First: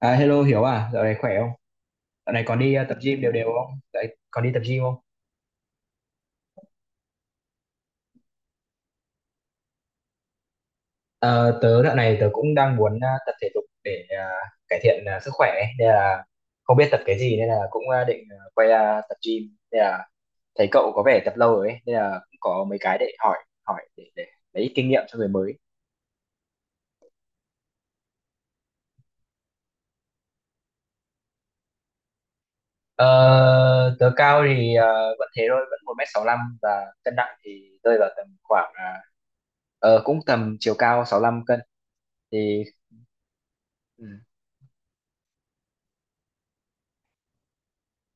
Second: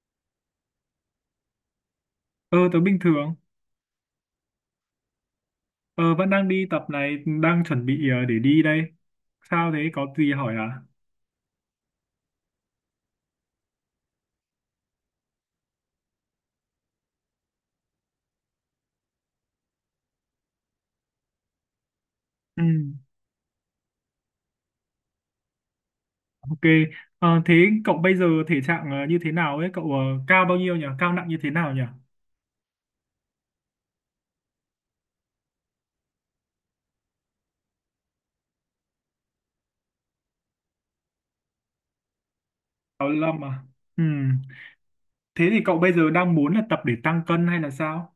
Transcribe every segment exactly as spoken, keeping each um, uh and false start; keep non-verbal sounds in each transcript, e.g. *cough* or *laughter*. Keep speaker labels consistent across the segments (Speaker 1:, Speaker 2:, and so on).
Speaker 1: À, hello Hiếu à, dạo này khỏe không? Dạo này còn
Speaker 2: Ờ,
Speaker 1: đi
Speaker 2: tớ
Speaker 1: ờ, tập
Speaker 2: bình
Speaker 1: gym đều
Speaker 2: thường.
Speaker 1: đều không? Dạo này còn đi tập gym không?
Speaker 2: Ờ, vẫn đang đi tập này. Đang chuẩn bị ờ, để đi đây. Sao thế, có gì hỏi à?
Speaker 1: Ờ, Tớ dạo này tớ cũng đang muốn ờ, tập thể dục để ờ, cải thiện ờ, sức khỏe ấy. Nên là không biết tập cái gì nên là cũng ờ, định ờ, quay ra tập gym. Nên là thấy cậu có vẻ tập lâu rồi ấy, nên là cũng
Speaker 2: Ừ.
Speaker 1: có mấy cái để hỏi hỏi để, để lấy ít kinh nghiệm cho người mới.
Speaker 2: Ok. Ờ. Thế cậu bây giờ thể trạng ờ, như thế nào ấy? Cậu ờ, cao bao nhiêu nhỉ? Cao nặng như thế nào nhỉ?
Speaker 1: Ờ, Tớ cao thì ờ, vẫn thế thôi, vẫn một mét sáu 65, và cân nặng thì rơi vào tầm khoảng ờ, ờ, cũng tầm chiều cao sáu lăm cân thì.
Speaker 2: sáu mươi lăm à? Ừ.
Speaker 1: Ừ.
Speaker 2: Thế thì cậu bây giờ đang muốn là tập để tăng cân hay là sao?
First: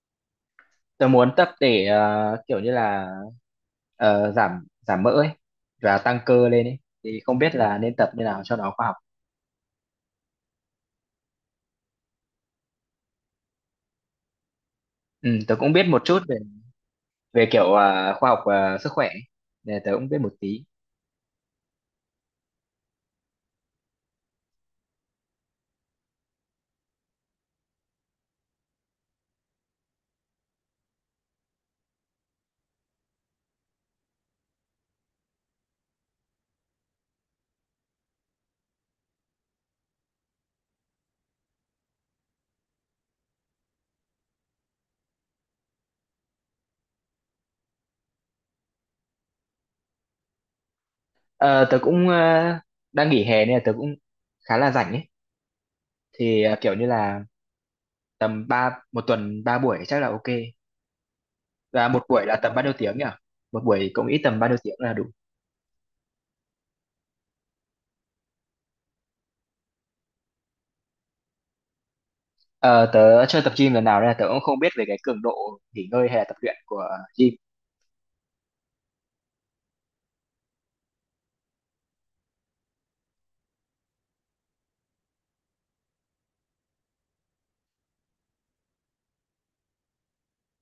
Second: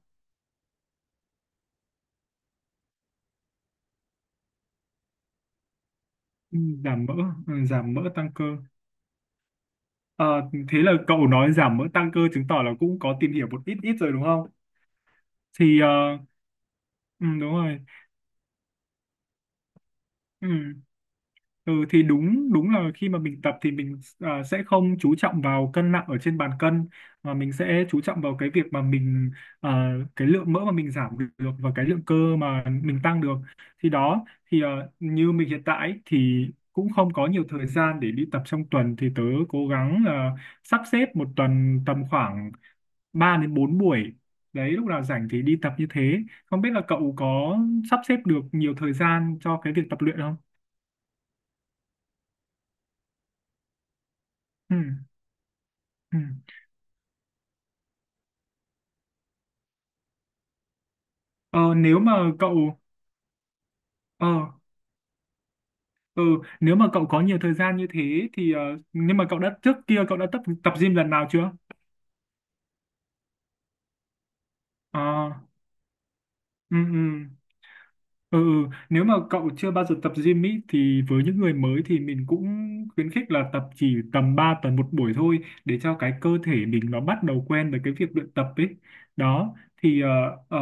Speaker 1: Tớ muốn tập để ờ, kiểu như là ờ, giảm giảm mỡ ấy và tăng cơ
Speaker 2: Ừ.
Speaker 1: lên ấy
Speaker 2: Giảm mỡ.
Speaker 1: thì không biết
Speaker 2: Ừ.
Speaker 1: là
Speaker 2: Giảm
Speaker 1: nên
Speaker 2: mỡ
Speaker 1: tập như
Speaker 2: tăng
Speaker 1: nào
Speaker 2: cơ.
Speaker 1: cho nó khoa học.
Speaker 2: Ờ. Thế là cậu nói giảm mỡ tăng cơ. Chứng tỏ là cũng có tìm hiểu một ít ít rồi đúng không?
Speaker 1: Ừ, tớ cũng
Speaker 2: Thì
Speaker 1: biết
Speaker 2: ờ,
Speaker 1: một chút về
Speaker 2: ừ,
Speaker 1: về
Speaker 2: đúng
Speaker 1: kiểu
Speaker 2: rồi.
Speaker 1: ờ, khoa học ờ, sức khỏe ấy. Nên tớ cũng biết một
Speaker 2: Ừ.
Speaker 1: tí.
Speaker 2: Ừ thì đúng đúng là khi mà mình tập thì mình à, sẽ không chú trọng vào cân nặng ở trên bàn cân, mà mình sẽ chú trọng vào cái việc mà mình, à, cái lượng mỡ mà mình giảm được và cái lượng cơ mà mình tăng được, thì đó. thì à, như mình hiện tại ấy, thì cũng không có nhiều thời gian để đi tập trong tuần, thì tớ cố gắng là sắp xếp một tuần tầm khoảng ba đến bốn buổi đấy, lúc nào rảnh thì đi tập như thế. Không biết là cậu có sắp xếp được nhiều thời gian cho cái việc tập luyện không?
Speaker 1: Ờ, Tớ cũng ờ, đang nghỉ hè nên là tớ cũng khá là
Speaker 2: Ừ.
Speaker 1: rảnh ấy,
Speaker 2: Ừ.
Speaker 1: thì ờ, kiểu như là tầm ba một tuần ba buổi chắc là ok,
Speaker 2: Ờ,
Speaker 1: và
Speaker 2: nếu
Speaker 1: một buổi
Speaker 2: mà
Speaker 1: là tầm bao nhiêu
Speaker 2: cậu
Speaker 1: tiếng nhỉ? Một buổi cũng ít
Speaker 2: ờ
Speaker 1: tầm bao nhiêu tiếng là đủ.
Speaker 2: ừ, Nếu mà cậu có nhiều thời gian như thế thì ờ, nhưng mà cậu đã, trước kia cậu đã tập tập gym lần nào chưa?
Speaker 1: Ờ, Tớ chưa tập gym lần nào nên là tớ cũng không biết về cái cường
Speaker 2: Ờ.
Speaker 1: độ nghỉ ngơi hay là tập luyện
Speaker 2: Ừ.
Speaker 1: của
Speaker 2: Ừ.
Speaker 1: gym.
Speaker 2: Ừ. Ừ. Nếu mà cậu chưa bao giờ tập gym ý, thì với những người mới thì mình cũng khuyến khích là tập chỉ tầm ba tuần một buổi thôi, để cho cái cơ thể mình nó bắt đầu quen với cái việc luyện tập ấy. Đó, thì ờ, ờ,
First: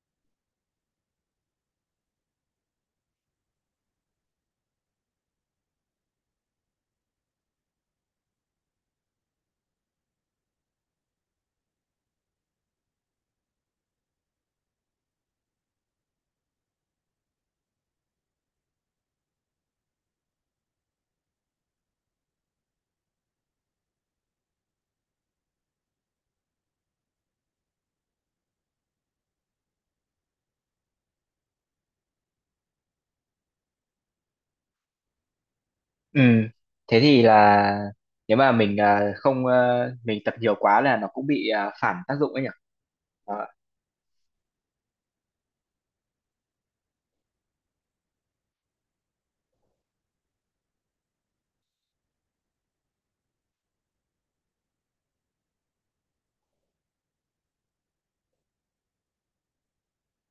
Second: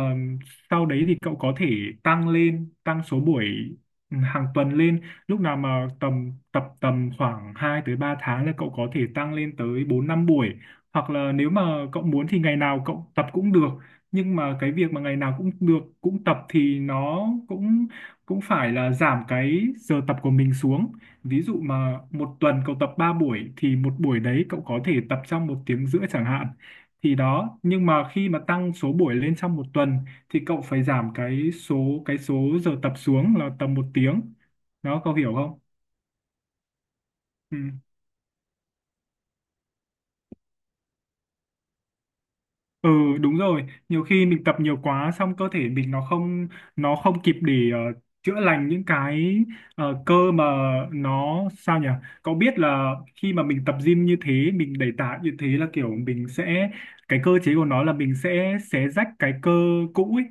Speaker 2: sau đấy thì cậu có thể tăng lên, tăng số buổi ừ, hàng tuần lên. Lúc nào mà tầm tập tầm khoảng hai tới ba tháng là cậu có thể tăng lên tới bốn năm buổi. Hoặc là nếu mà cậu muốn thì ngày nào cậu tập cũng được, nhưng mà cái việc mà ngày nào cũng được cũng tập thì nó cũng cũng phải là giảm cái giờ tập của mình xuống. Ví dụ mà một tuần cậu tập ba buổi thì một buổi đấy cậu có thể tập trong một tiếng rưỡi chẳng hạn, thì đó. Nhưng mà khi mà tăng số buổi lên trong một tuần thì cậu phải giảm cái số cái số giờ tập xuống là tầm một tiếng. Đó, cậu hiểu không?
Speaker 1: Ừ, thế thì
Speaker 2: Ừ.
Speaker 1: là nếu mà mình à, không ờ, mình tập nhiều quá là nó cũng bị à, phản tác dụng ấy nhỉ?
Speaker 2: Ừ đúng
Speaker 1: Đó.
Speaker 2: rồi, nhiều khi mình tập nhiều quá xong cơ thể mình nó không nó không kịp để ờ, chữa lành những cái ờ, cơ, mà nó sao nhỉ? Cậu biết là khi mà mình tập gym như thế, mình đẩy tạ như thế là kiểu mình sẽ, cái cơ chế của nó là mình sẽ xé rách cái cơ cũ ấy,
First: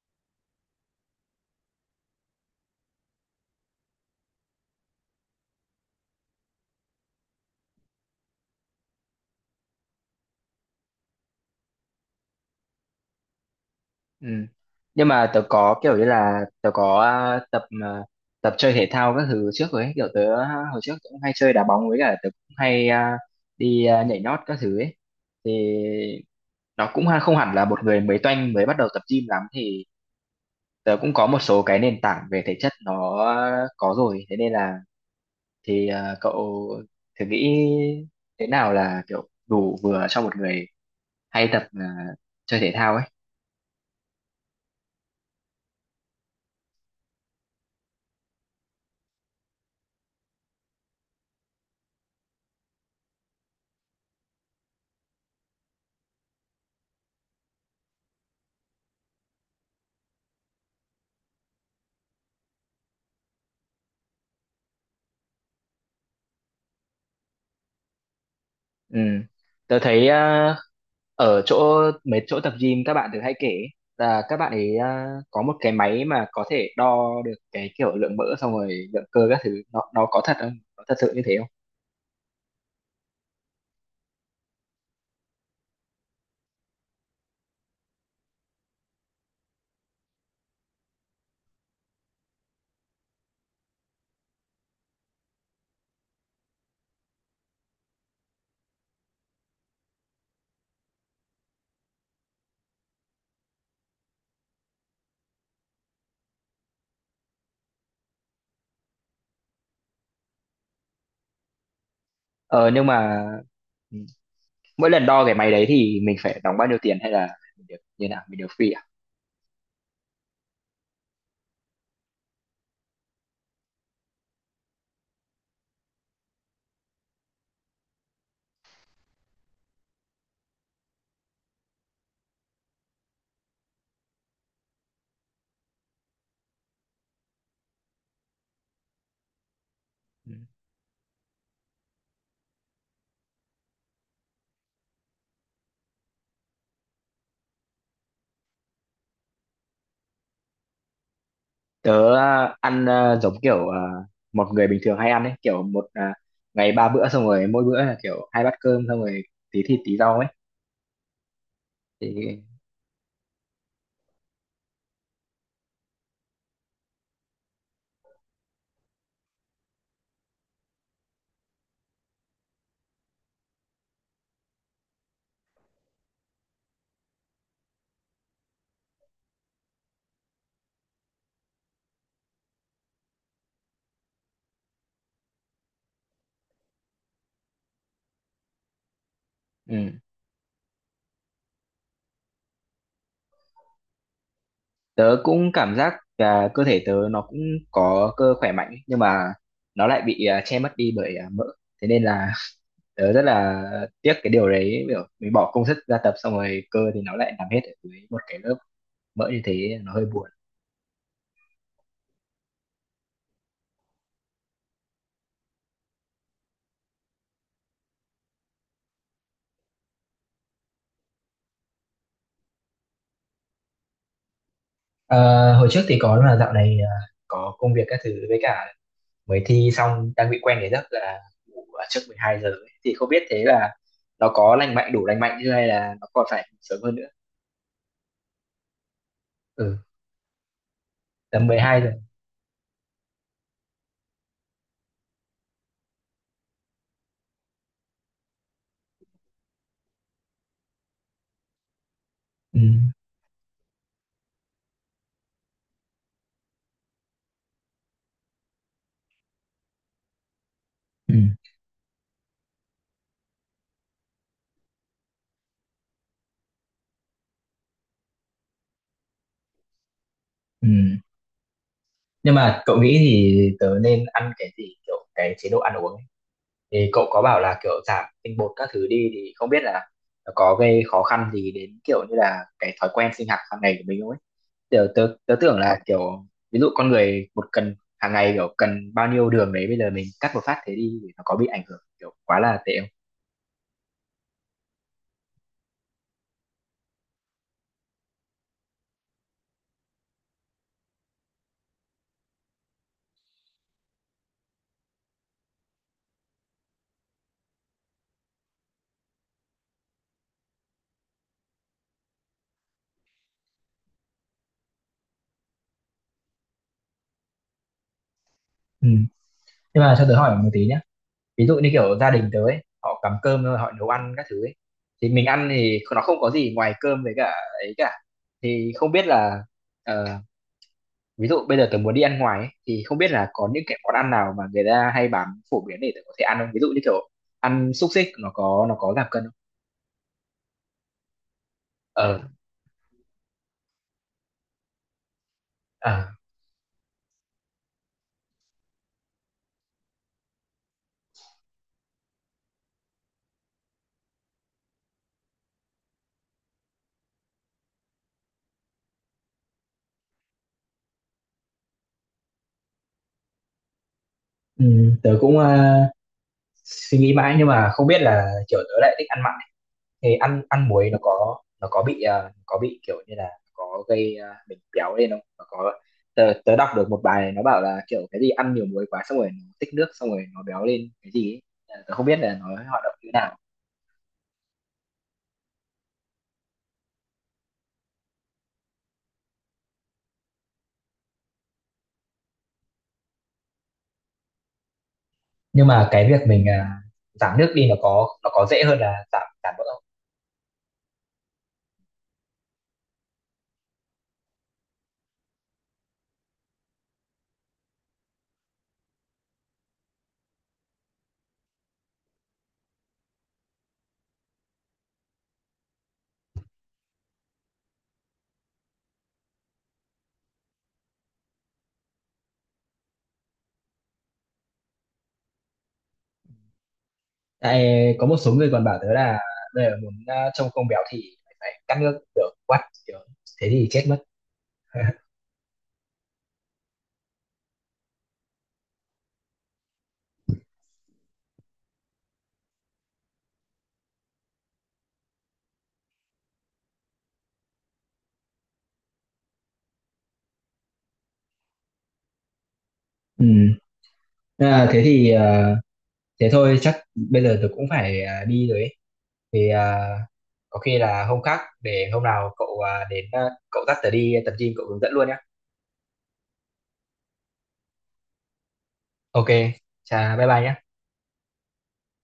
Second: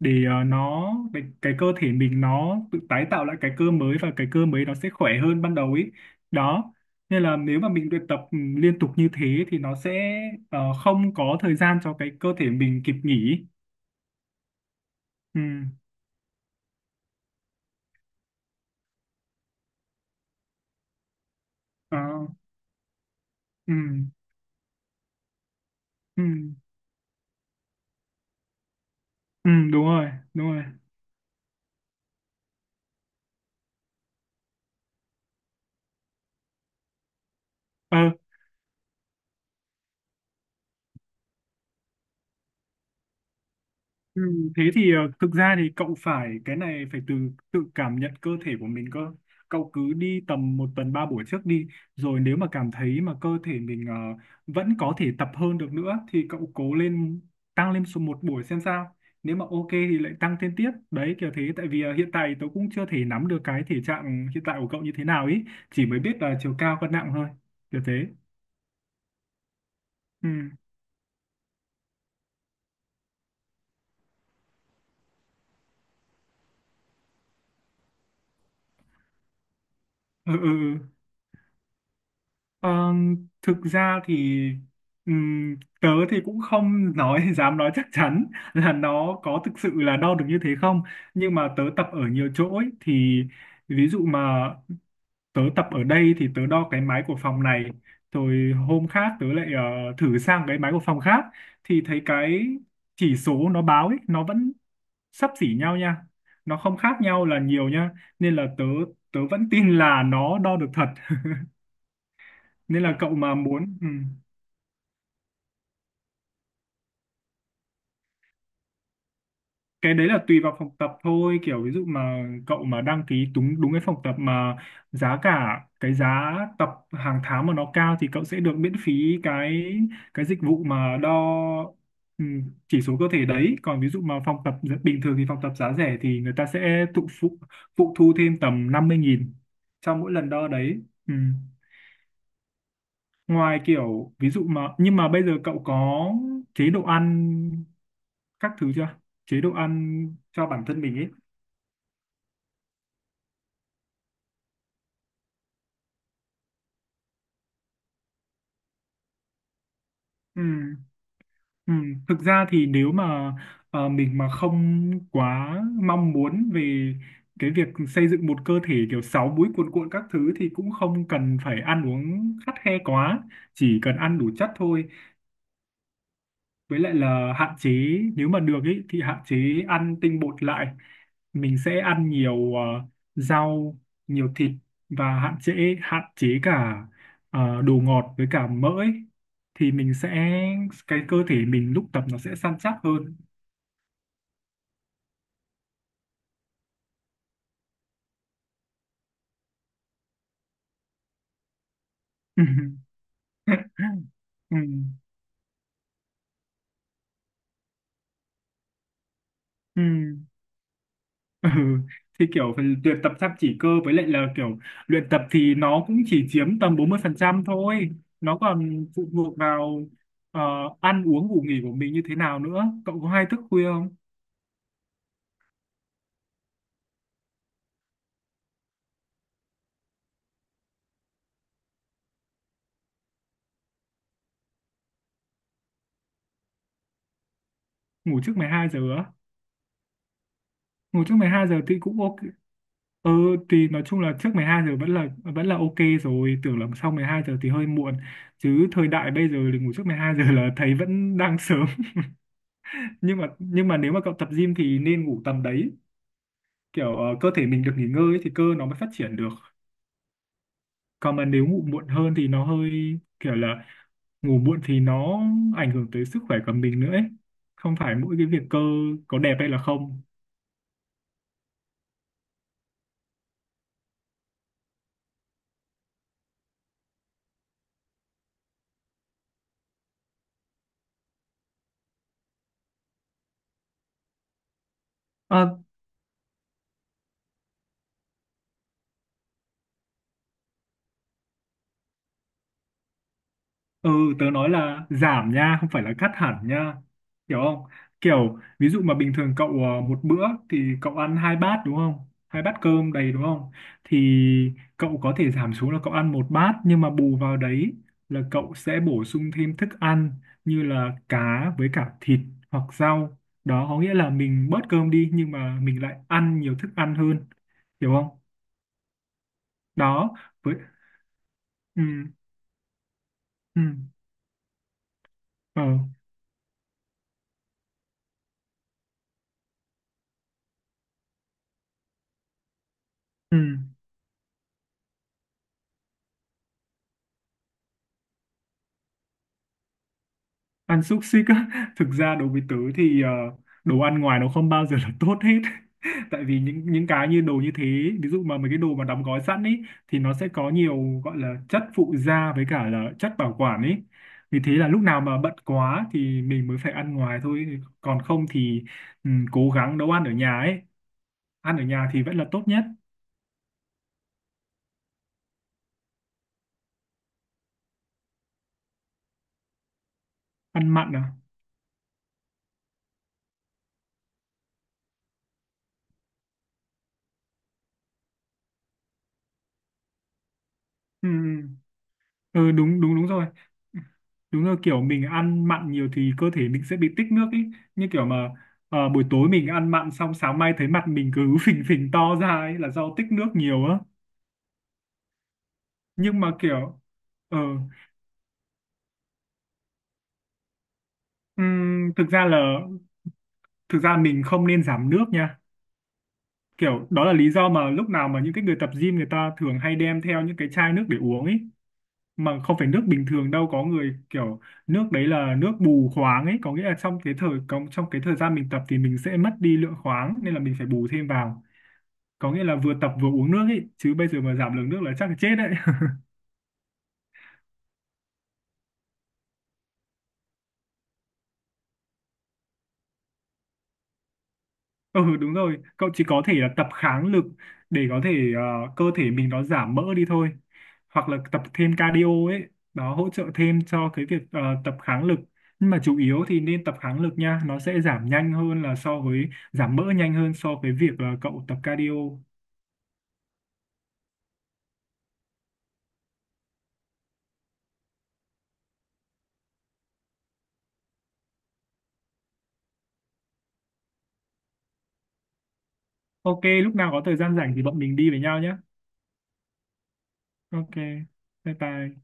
Speaker 2: để ờ, nó để cái cơ thể mình nó tự tái tạo lại cái cơ mới, và cái cơ mới nó sẽ khỏe hơn ban đầu ấy, đó. Nên là nếu mà mình luyện tập ừ, liên tục như thế thì nó sẽ ờ, không có thời gian cho cái cơ thể mình kịp nghỉ.
Speaker 1: Ừ. Nhưng mà
Speaker 2: Ừ.
Speaker 1: tớ có kiểu như là tớ có à, tập à, tập chơi thể thao các thứ trước rồi ấy, kiểu tớ à, hồi trước cũng hay chơi đá bóng với
Speaker 2: Ờ.
Speaker 1: cả tớ cũng hay à,
Speaker 2: Ừ.
Speaker 1: đi à, nhảy nhót các thứ ấy. Thì
Speaker 2: Ừ.
Speaker 1: nó cũng ha- không hẳn là một người mới toanh mới bắt đầu tập gym lắm,
Speaker 2: Ừ, đúng
Speaker 1: thì
Speaker 2: rồi, đúng rồi.
Speaker 1: tớ cũng có một số cái nền tảng về thể chất nó có rồi, thế nên là thì à, cậu thử nghĩ
Speaker 2: Ờ.
Speaker 1: thế nào là kiểu đủ vừa cho một người hay tập à, chơi thể thao ấy.
Speaker 2: Ừ, thế thì ờ, thực ra thì cậu phải, cái này phải từ tự cảm nhận cơ thể của mình cơ. Cậu cứ đi tầm một tuần ba buổi trước đi, rồi nếu mà cảm thấy mà cơ thể mình ờ, vẫn có thể tập hơn được nữa thì cậu cố lên, tăng lên số một buổi xem sao. Nếu mà ok thì lại tăng thêm tiếp đấy, kiểu thế. Tại vì ờ, hiện tại tớ cũng chưa thể nắm được cái thể trạng hiện tại của cậu như thế nào ý, chỉ mới biết là chiều cao cân nặng thôi, kiểu thế.
Speaker 1: Ừ, tớ thấy
Speaker 2: Ừ.
Speaker 1: à, ở chỗ mấy chỗ tập gym các bạn thường hay kể ấy, là các bạn ấy à, có một cái máy mà có thể đo được cái kiểu lượng mỡ, xong rồi lượng cơ các thứ, nó nó có
Speaker 2: Ừ.
Speaker 1: thật
Speaker 2: Ừ.
Speaker 1: không,
Speaker 2: Ừ.
Speaker 1: có thật sự như thế không?
Speaker 2: Ờ, thực ra thì ừm, tớ thì cũng không nói *laughs* dám nói chắc chắn là nó có thực sự là đo được như thế không. Nhưng mà tớ tập ở nhiều chỗ ấy, thì ví dụ mà tớ tập ở đây thì tớ đo cái máy của phòng này, rồi hôm khác tớ lại ờ, thử sang cái máy của phòng khác, thì thấy cái chỉ số nó báo ấy nó vẫn xấp xỉ nhau nha, nó không khác nhau là nhiều nha, nên là tớ tớ vẫn tin là nó đo được thật. *laughs*
Speaker 1: ờ
Speaker 2: Nên
Speaker 1: nhưng
Speaker 2: là cậu
Speaker 1: mà
Speaker 2: mà muốn. Ừ.
Speaker 1: ừ, mỗi lần đo cái máy đấy thì mình phải đóng bao nhiêu tiền, hay là mình được như nào, mình được free à?
Speaker 2: Cái đấy là tùy vào phòng tập thôi, kiểu ví dụ mà cậu mà đăng ký đúng đúng cái phòng tập mà giá cả, cái giá tập hàng tháng mà nó cao, thì cậu sẽ được miễn phí cái cái dịch vụ mà đo ừ, chỉ số cơ thể đấy. Còn ví dụ mà phòng tập bình thường thì phòng tập giá rẻ thì người ta sẽ thụ phụ phụ thu thêm tầm năm mươi nghìn cho mỗi lần
Speaker 1: Ừ,
Speaker 2: đo đấy. Ừ. Ngoài kiểu ví dụ mà, nhưng mà bây giờ cậu có chế độ ăn các thứ chưa? Chế độ ăn cho bản thân mình ấy.
Speaker 1: tớ à, ăn à, giống kiểu à, một người bình thường hay ăn ấy, kiểu một à, ngày ba bữa, xong rồi mỗi bữa là kiểu hai bát cơm, xong rồi tí thịt tí rau ấy
Speaker 2: Ừ. Ừ. Thực
Speaker 1: thì.
Speaker 2: ra thì nếu mà ờ, mình mà không quá mong muốn về cái việc xây dựng một cơ thể kiểu sáu múi cuồn cuộn các thứ, thì cũng không cần phải ăn uống khắt khe quá, chỉ cần ăn đủ chất thôi, với lại là hạn chế. Nếu mà được ý, thì hạn chế ăn tinh bột lại, mình sẽ ăn nhiều ờ, rau, nhiều thịt, và hạn chế hạn chế cả ờ, đồ ngọt với cả mỡ ấy. Thì mình
Speaker 1: Ừ.
Speaker 2: sẽ, cái cơ thể mình lúc tập nó sẽ săn chắc hơn.
Speaker 1: Tớ cũng cảm giác là cơ thể tớ nó cũng có cơ khỏe mạnh ấy, nhưng mà nó lại bị à, che mất đi bởi à, mỡ, thế nên là *laughs* tớ rất là
Speaker 2: *laughs*
Speaker 1: tiếc cái điều
Speaker 2: Ừ.
Speaker 1: đấy, kiểu mình bỏ công sức ra tập xong rồi cơ thì nó lại nằm hết ở dưới một cái lớp mỡ như thế,
Speaker 2: Ừ.
Speaker 1: nó hơi buồn.
Speaker 2: *laughs* Ừ, thì kiểu phần luyện tập chăm chỉ cơ, với lại là kiểu luyện tập thì nó cũng chỉ chiếm tầm bốn mươi phần trăm thôi, nó còn phụ thuộc vào ờ, ăn uống ngủ nghỉ của mình như thế nào nữa. Cậu có hay thức khuya không?
Speaker 1: Ờ, Hồi trước thì có, là dạo này à, có công việc các thứ, với cả mới thi xong, đang bị quen cái giấc là ngủ ở trước mười hai giờ ấy. Thì không biết thế là nó có lành mạnh, đủ lành mạnh chưa, hay là nó còn phải sớm hơn nữa.
Speaker 2: Ngủ trước mười hai giờ á?
Speaker 1: Ừ,
Speaker 2: Ngủ trước mười
Speaker 1: tầm
Speaker 2: hai giờ thì
Speaker 1: mười hai giờ.
Speaker 2: cũng ok. Ừ, thì nói chung là trước mười hai giờ vẫn là vẫn là ok, rồi tưởng là sau mười hai giờ thì hơi muộn, chứ thời đại bây giờ thì ngủ trước mười hai giờ là thấy vẫn đang sớm.
Speaker 1: Ừ,
Speaker 2: *laughs* nhưng mà nhưng mà nếu mà cậu tập gym thì nên ngủ tầm đấy, kiểu ờ, cơ thể mình được nghỉ ngơi ấy thì cơ nó mới phát triển được.
Speaker 1: ừ,
Speaker 2: Còn mà nếu ngủ muộn hơn thì nó hơi, kiểu là, ngủ muộn thì nó ảnh hưởng tới sức khỏe của mình nữa ấy, không phải mỗi cái việc cơ có đẹp hay là không.
Speaker 1: ừ. Nhưng mà cậu nghĩ thì tớ nên ăn cái gì, kiểu cái chế độ ăn uống ấy. Thì cậu có bảo là kiểu giảm tinh bột các thứ đi, thì không biết là nó có gây khó khăn gì đến kiểu như là cái thói quen sinh hoạt hàng ngày của mình không ấy, kiểu tớ, tớ tưởng là kiểu ví dụ con người một cần hàng ngày, kiểu cần bao nhiêu đường đấy, bây giờ mình cắt một phát thế đi thì nó có bị ảnh hưởng kiểu quá là tệ không?
Speaker 2: Ừ, tớ nói là giảm nha, không phải là cắt hẳn nha. Hiểu không? Kiểu, ví dụ mà bình thường cậu ờ, một bữa thì cậu ăn hai bát đúng không? Hai bát cơm đầy đúng không? Thì cậu có thể giảm xuống là cậu ăn một bát, nhưng mà bù vào đấy là cậu sẽ bổ sung thêm thức ăn như là cá với cả thịt hoặc rau. Đó có nghĩa là mình bớt cơm đi, nhưng mà mình lại ăn nhiều thức ăn hơn. Hiểu không?
Speaker 1: Ừ. Nhưng mà cho
Speaker 2: Đó.
Speaker 1: tớ hỏi một
Speaker 2: Với...
Speaker 1: tí nhé. Ví dụ như
Speaker 2: Ừ.
Speaker 1: kiểu gia đình tớ ấy, họ cắm cơm rồi
Speaker 2: Ừ.
Speaker 1: họ nấu ăn các thứ ấy. Thì mình ăn
Speaker 2: Ờ.
Speaker 1: thì nó không có gì ngoài cơm với cả ấy cả. Thì không biết là ờ, ví dụ bây giờ tớ muốn đi ăn ngoài ấy, thì không biết là
Speaker 2: Ừ.
Speaker 1: có những cái món ăn nào mà người ta hay bán phổ biến để tớ có thể ăn không? Ví dụ như kiểu ăn xúc xích nó có nó có giảm cân không?
Speaker 2: Ăn xúc xích á? *laughs* Thực ra
Speaker 1: ờ
Speaker 2: đối với tớ thì ờ, đồ ăn ngoài nó không bao giờ là tốt hết. *laughs*
Speaker 1: à,
Speaker 2: Tại vì những những cái như đồ như thế, ví dụ mà mấy cái đồ mà đóng gói sẵn ấy thì nó sẽ có nhiều gọi là chất phụ gia với cả là chất bảo quản ấy, vì thế là lúc nào mà bận quá thì mình mới phải ăn ngoài thôi, còn không thì ừ, cố gắng nấu ăn ở nhà ấy. Ăn ở nhà thì vẫn là tốt nhất.
Speaker 1: Ừ, tớ cũng ờ, suy nghĩ mãi nhưng mà không biết là kiểu tớ lại thích ăn mặn, thì ăn ăn
Speaker 2: Ăn
Speaker 1: muối
Speaker 2: mặn
Speaker 1: nó
Speaker 2: à?
Speaker 1: có nó có bị ờ, có bị kiểu như là có gây ờ, mình béo lên không, nó có. Tớ, tớ đọc được một bài này nó bảo là kiểu cái gì ăn nhiều muối quá xong rồi nó tích nước xong rồi nó béo lên
Speaker 2: Ừ.
Speaker 1: cái gì ấy. Ờ, tớ không biết là
Speaker 2: Ừ.
Speaker 1: nó
Speaker 2: Ừ đúng
Speaker 1: hoạt động
Speaker 2: đúng đúng
Speaker 1: như
Speaker 2: rồi,
Speaker 1: nào,
Speaker 2: đúng rồi, kiểu mình ăn mặn nhiều thì cơ thể mình sẽ bị tích nước ấy. Như kiểu mà ờ, buổi tối mình ăn mặn xong sáng mai thấy mặt mình cứ *laughs* phình phình to ra ấy là do tích nước nhiều á.
Speaker 1: nhưng mà cái
Speaker 2: Nhưng
Speaker 1: việc
Speaker 2: mà
Speaker 1: mình ờ,
Speaker 2: kiểu
Speaker 1: giảm
Speaker 2: ờ
Speaker 1: nước đi nó có nó có dễ hơn là giảm giảm mỡ không?
Speaker 2: ừm, thực ra là thực ra mình không nên giảm nước nha. Kiểu đó là lý do mà lúc nào mà những cái người tập gym người ta thường hay đem theo những cái chai nước để uống ấy, mà không phải nước bình thường đâu, có người kiểu, nước đấy là nước bù khoáng ấy, có nghĩa là trong cái thời trong trong cái thời gian mình tập thì mình sẽ mất đi lượng khoáng, nên là mình phải bù thêm vào. Có nghĩa là vừa tập vừa uống nước ấy, chứ bây giờ mà giảm lượng nước là chắc là chết đấy.
Speaker 1: Tại có một số người còn bảo tớ là bây giờ muốn ờ, trông không béo thì phải cắt nước, kiểu quắt, kiểu thế thì chết mất. *laughs*
Speaker 2: Ừ đúng rồi, cậu chỉ có thể là tập kháng lực để có thể ờ, cơ thể mình nó giảm mỡ đi thôi. Hoặc là tập thêm cardio ấy, nó hỗ trợ thêm cho cái việc ờ, tập kháng lực. Nhưng mà chủ yếu thì nên tập kháng lực nha, nó sẽ giảm nhanh hơn là so với, giảm mỡ nhanh hơn so với việc là cậu tập cardio.
Speaker 1: Ừ. À, thế thì à, thế thôi, chắc bây giờ tôi cũng phải à, đi rồi ấy. Thì à, có khi là hôm khác, để hôm nào cậu à, đến à, cậu dắt tớ đi tập gym, cậu hướng dẫn luôn nhé.
Speaker 2: Ok, lúc nào có thời gian rảnh thì bọn mình đi với nhau nhé.
Speaker 1: Ok, chà bye bye nhé.
Speaker 2: Ok, bye bye.